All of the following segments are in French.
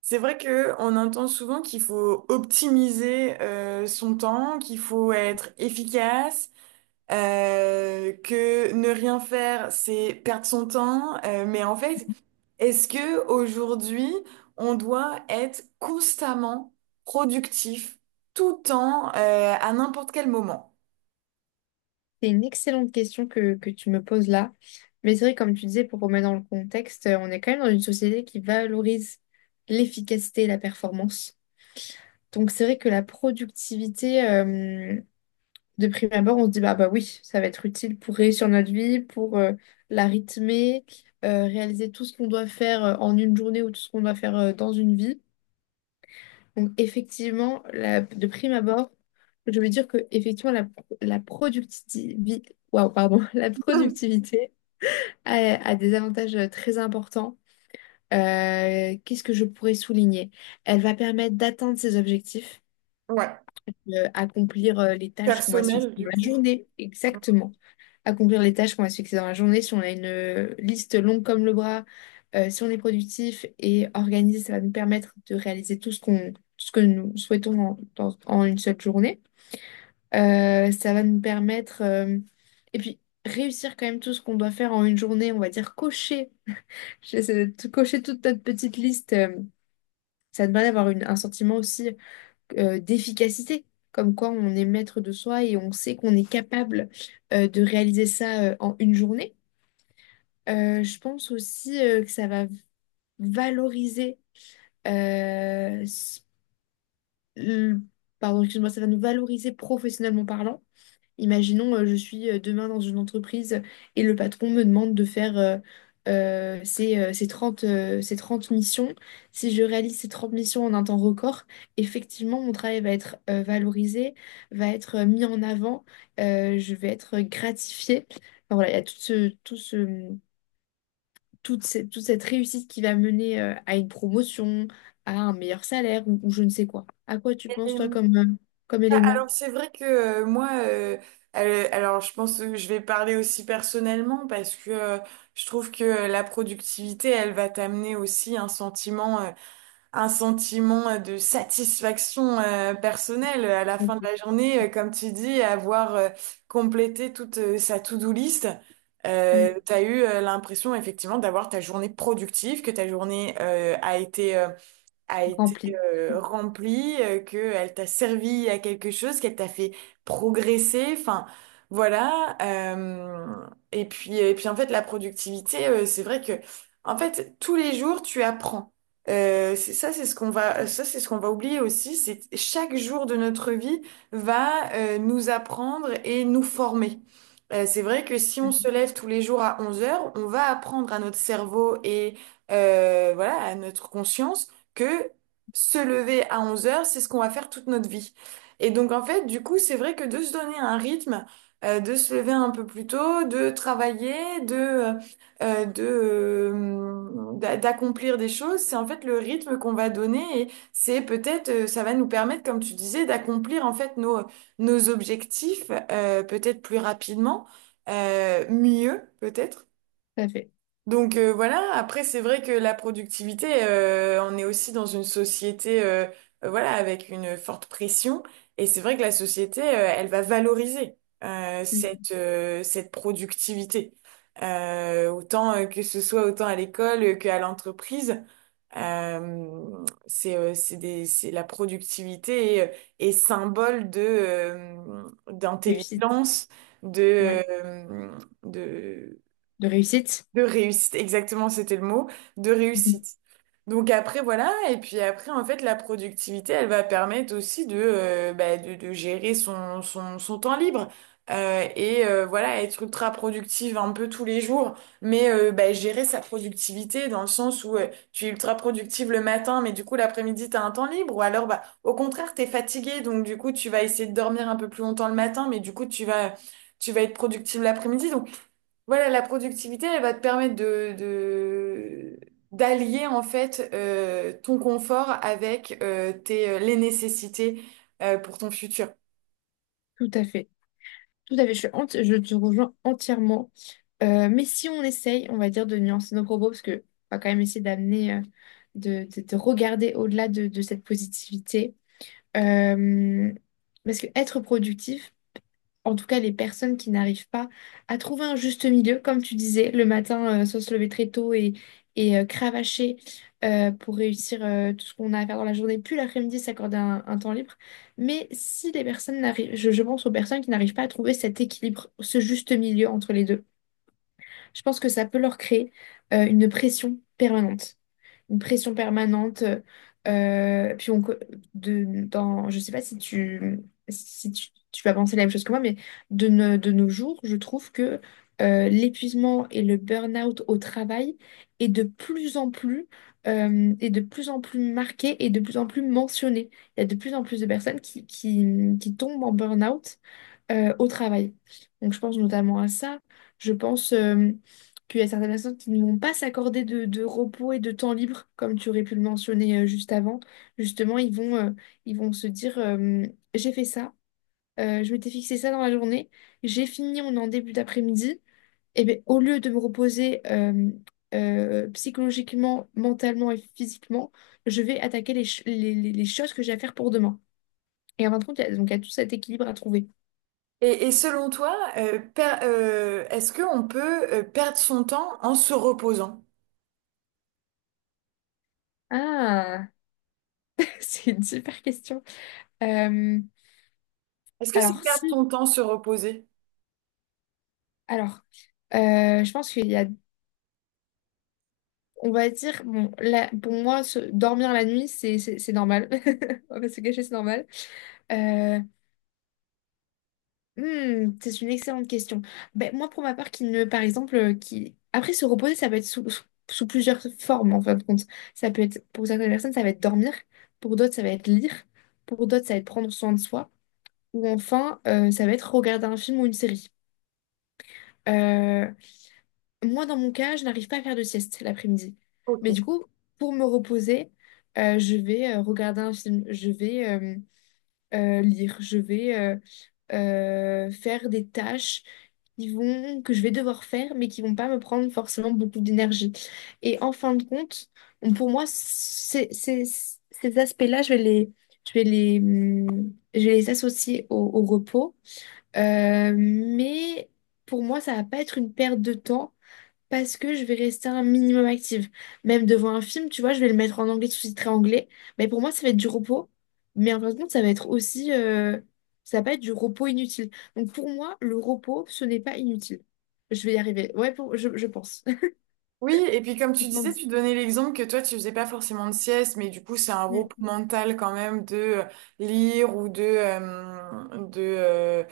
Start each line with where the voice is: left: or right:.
right: C'est vrai que on entend souvent qu'il faut optimiser son temps, qu'il faut être efficace, que ne rien faire, c'est perdre son temps. Mais en fait, est-ce que aujourd'hui, on doit être constamment productif tout le temps à n'importe quel moment?
left: C'est une excellente question que tu me poses là. Mais c'est vrai, comme tu disais, pour remettre dans le contexte, on est quand même dans une société qui valorise l'efficacité et la performance. Donc c'est vrai que la productivité, de prime abord, on se dit, bah oui, ça va être utile pour réussir notre vie, pour la rythmer, réaliser tout ce qu'on doit faire en une journée ou tout ce qu'on doit faire dans une vie. Donc, effectivement, de prime abord, je veux dire que effectivement, la productivité, waouh, pardon, la productivité a, a des avantages très importants. Qu'est-ce que je pourrais souligner? Elle va permettre d'atteindre ses objectifs,
right: Ouais,
left: accomplir les tâches qu'on va se fixer
right: personnel du
left: dans la
right: coup.
left: journée, exactement accomplir les tâches qu'on va se fixer dans la journée. Si on a une liste longue comme le bras, si on est productif et organisé, ça va nous permettre de réaliser tout ce que nous souhaitons en une seule journée. Ça va nous permettre, et puis réussir quand même tout ce qu'on doit faire en une journée, on va dire cocher, cocher toute notre petite liste. Ça te permet d'avoir un sentiment aussi d'efficacité, comme quoi on est maître de soi et on sait qu'on est capable de réaliser ça en une journée. Je pense aussi que ça va valoriser, euh, s- le- pardon, excuse-moi, ça va nous valoriser professionnellement parlant. Imaginons, je suis demain dans une entreprise et le patron me demande de faire ces 30 missions. Si je réalise ces 30 missions en un temps record, effectivement, mon travail va être valorisé, va être mis en avant, je vais être gratifiée. Enfin, voilà, il y a toute cette réussite qui va mener à une promotion, à un meilleur salaire ou je ne sais quoi. À quoi tu penses, toi, comme élément?
right: Alors c'est vrai que alors je pense que je vais parler aussi personnellement parce que je trouve que la productivité, elle va t'amener aussi un sentiment de satisfaction personnelle à la fin de
left: Rempli.
right: la journée, comme tu dis, avoir complété toute sa to-do list.
left: Mm.
right: T'as eu l'impression effectivement d'avoir ta journée productive, que ta journée a été a été
left: Rempli.
right: remplie, qu'elle t'a servi à quelque chose, qu'elle t'a fait progresser, enfin voilà. Et puis en fait, la productivité, c'est vrai que en fait, tous les jours, tu apprends. C'est ça, c'est ce qu'on va, ça, C'est ce qu'on va oublier aussi, c'est que chaque jour de notre vie va nous apprendre et nous former. C'est vrai que si on se lève tous les jours à 11 heures, on va apprendre à notre cerveau et voilà, à notre conscience que se lever à 11 heures, c'est ce qu'on va faire toute notre vie. Et donc, en fait, du coup, c'est vrai que de se donner un rythme, de se lever un peu plus tôt, de travailler, de, euh, euh, de, d'accomplir des choses, c'est en fait le rythme qu'on va donner et c'est peut-être, ça va nous permettre, comme tu disais, d'accomplir en fait nos objectifs, peut-être plus rapidement, mieux peut-être.
left: Tout à fait.
right: Donc voilà, après c'est vrai que la productivité, on est aussi dans une société voilà, avec une forte pression et c'est vrai que la société, elle va valoriser
left: Mm.
right: cette productivité. Autant que ce soit autant à l'école qu'à l'entreprise. C'est des c'est La productivité est symbole de
left: Réussite.
right: d'intelligence,
left: Ouais.
right: de de
left: De réussite.
right: de réussite, exactement, c'était le mot, de
left: Mhm.
right: réussite. Donc après, voilà, et puis après, en fait, la productivité, elle va permettre aussi bah, de gérer son temps libre. Voilà, être ultra productive un peu tous les jours, mais bah, gérer sa productivité dans le sens où tu es ultra productive le matin, mais du coup l'après-midi, tu as un temps libre, ou alors bah, au contraire, tu es fatigué, donc du coup, tu vas essayer de dormir un peu plus longtemps le matin, mais du coup, tu vas être productive l'après-midi. Voilà, la productivité, elle va te permettre d'allier en fait ton confort avec les nécessités pour ton futur.
left: Tout à fait. Tout à fait. Je te rejoins entièrement. Mais si on essaye, on va dire, de nuancer nos propos, parce que on va quand même essayer d'amener, de regarder au-delà de cette positivité. Euh, Parce que être productif, en tout cas les personnes qui n'arrivent pas à trouver un juste milieu, comme tu disais, le matin, soit se lever très tôt cravacher pour réussir tout ce qu'on a à faire dans la journée, puis l'après-midi s'accorder un temps libre. Mais si les personnes n'arrivent, je pense aux personnes qui n'arrivent pas à trouver cet équilibre, ce juste milieu entre les deux, je pense que ça peut leur créer une pression permanente une pression permanente. Puis on, co- de, dans, Je sais pas si tu, tu vas penser la même chose que moi, mais de, no- de nos jours, je trouve que l'épuisement et le burn-out au travail est de plus en plus, est de plus en plus marqué et de plus en plus mentionné. Il y a de plus en plus de personnes qui tombent en burn-out au travail. Donc je pense notamment à ça. Je pense qu'il y a certaines personnes qui ne vont pas s'accorder de repos et de temps libre, comme tu aurais pu le mentionner juste avant. Justement, ils vont se dire, j'ai fait ça, je m'étais fixé ça dans la journée, j'ai fini, on est en début d'après-midi. Et bien, au lieu de me reposer psychologiquement, mentalement et physiquement, je vais attaquer les, ch- les choses que j'ai à faire pour demain. Et en fin de compte, donc il y a tout cet équilibre à trouver.
right: Et selon toi, est-ce qu'on peut perdre son temps en se reposant?
left: Ah, c'est une super question. Euh,
right: Est-ce que c'est
left: alors,
right: perdre ton
left: si,
right: temps se reposer?
left: alors, Je pense qu'il y a, on va dire, bon, là, pour moi, dormir la nuit, c'est normal. On va pas se cacher, c'est normal. Euh, c'est une excellente question. Ben, moi, pour ma part, qui ne, par exemple, qui... Après, se reposer, ça peut être sous plusieurs formes, en fin de compte. Ça peut être, pour certaines personnes, ça va être dormir. Pour d'autres, ça va être lire. Pour d'autres, ça va être prendre soin de soi. Ou enfin, ça va être regarder un film ou une série. Euh, Moi, dans mon cas, je n'arrive pas à faire de sieste l'après-midi.
right: Ok.
left: Mais du coup, pour me reposer, je vais regarder un film, je vais lire, je vais faire des tâches qui vont, que je vais devoir faire, mais qui vont pas me prendre forcément beaucoup d'énergie. Et en fin de compte, pour moi, ces aspects-là, je vais je vais les associer au repos. Mais pour moi, ça va pas être une perte de temps. Parce que je vais rester un minimum active. Même devant un film, tu vois, je vais le mettre en anglais, sous-titré anglais. Mais pour moi, ça va être du repos. Mais en fin de compte, ça va être aussi... ça va pas être du repos inutile. Donc pour moi, le repos, ce n'est pas inutile. Je vais y arriver. Ouais, je pense.
right: Oui, et puis comme tu disais,
left: Tandis-
right: tu donnais l'exemple que toi, tu faisais pas forcément de sieste, mais du coup, c'est un repos
left: Mm.
right: mental quand même de lire ou de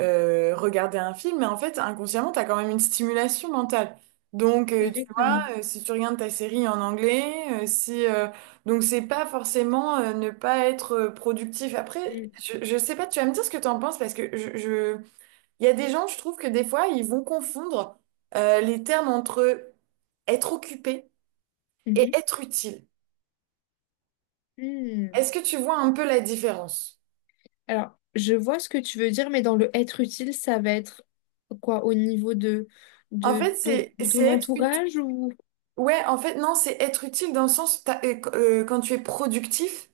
right: regarder un film. Mais en fait, inconsciemment, tu as quand même une stimulation mentale. Donc, tu vois,
left: Exactement.
right: si tu regardes ta série en anglais, si, donc c'est pas forcément ne pas être productif. Après,
left: Mm.
right: je sais pas, tu vas me dire ce que tu en penses parce que il y a des gens, je trouve que des fois, ils vont confondre les termes entre être occupé et
left: Mhm.
right: être utile.
left: Mm.
right: Est-ce que tu vois un peu la différence?
left: Alors, je vois ce que tu veux dire, mais dans le être utile, ça va être quoi au niveau
right: En fait, c'est
left: de
right: c'est
left: ton
right: être utile.
left: entourage ou...
right: Ouais, en fait, non, c'est être utile dans le sens quand tu es productif.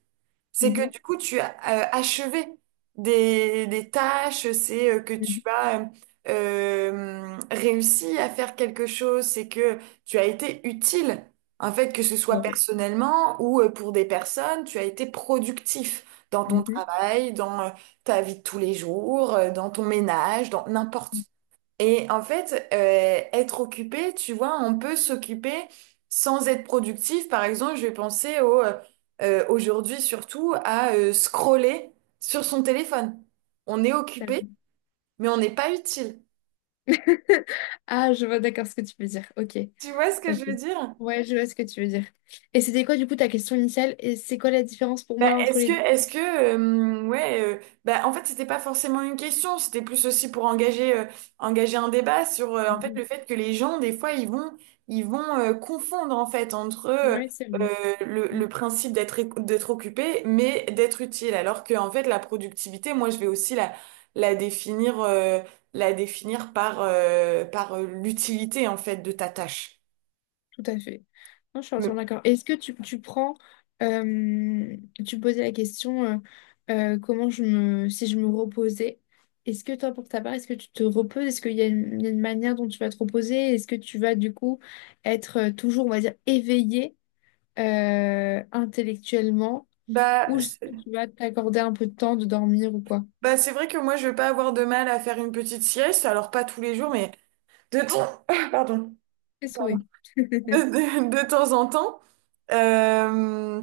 right: C'est que
left: Mhm,
right: du coup, tu as achevé des tâches, c'est que tu
left: mhm,
right: as réussi à faire quelque chose, c'est que tu as été utile, en fait, que ce soit
left: tout à fait.
right: personnellement ou pour des personnes, tu as été productif dans ton
left: Mhm.
right: travail, dans ta vie de tous les jours, dans ton ménage, dans n'importe. Et en fait, être occupé, tu vois, on peut s'occuper sans être productif. Par exemple, je vais penser au, aujourd'hui surtout à scroller sur son téléphone. On est occupé, mais on n'est pas utile.
left: Ah, je vois d'accord ce que tu veux dire. Ok,
right: Tu vois ce que
left: ok.
right: je veux dire?
left: Ouais, je vois ce que tu veux dire. Et c'était quoi du coup ta question initiale? Et c'est quoi la différence pour
right: Bah,
left: moi entre les deux?
right: bah, en fait, c'était pas forcément une question, c'était plus aussi pour engager, engager un débat sur, en fait,
left: Mhm.
right: le fait que les gens, des fois, ils vont confondre, en fait, entre
left: Ouais, c'est vrai.
right: le principe d'être, d'être occupé, mais d'être utile, alors que, en fait, la productivité, moi, je vais aussi la, la définir, euh, la définir par l'utilité, en fait, de ta tâche.
left: Tout à fait. Non, je suis
right: Mm.
left: entièrement d'accord. Est-ce que tu prends, euh, tu posais la question comment je me, si je me reposais, est-ce que toi, pour ta part, est-ce que tu te reposes? Est-ce qu'il y a il y a une manière dont tu vas te reposer? Est-ce que tu vas du coup être toujours, on va dire, éveillé intellectuellement?
right: Bah,
left: Ou juste que tu vas t'accorder un peu de temps de dormir ou quoi.
right: Bah, c'est vrai que moi, je vais pas avoir de mal à faire une petite sieste, alors pas tous les jours, mais de temps, pardon,
left: C'est souhait.
right: de, de temps en temps. Euh,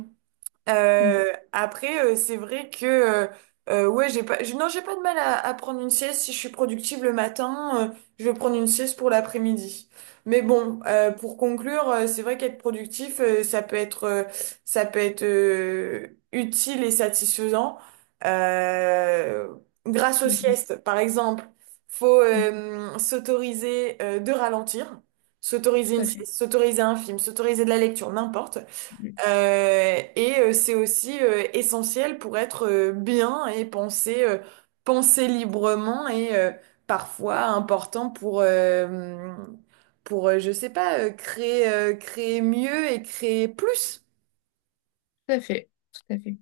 left: Mm,
right: Après, c'est vrai que ouais, j'ai pas, j'ai- non, j'ai pas de mal à prendre une sieste. Si je suis productive le matin, je vais prendre une sieste pour l'après-midi. Mais bon, pour conclure, c'est vrai qu'être productif, ça peut être utile et satisfaisant euh, grâce aux
left: mm,
right: siestes, par exemple. Faut
left: mm, mm.
right: s'autoriser de ralentir, s'autoriser
left: Tout
right: une
left: à fait.
right: sieste, s'autoriser un film, s'autoriser de la lecture, n'importe.
left: Mm.
right: C'est aussi essentiel pour être bien et penser, penser librement et parfois important pour, je sais pas, créer, créer mieux et créer plus.
left: Tout à fait. Tout à fait.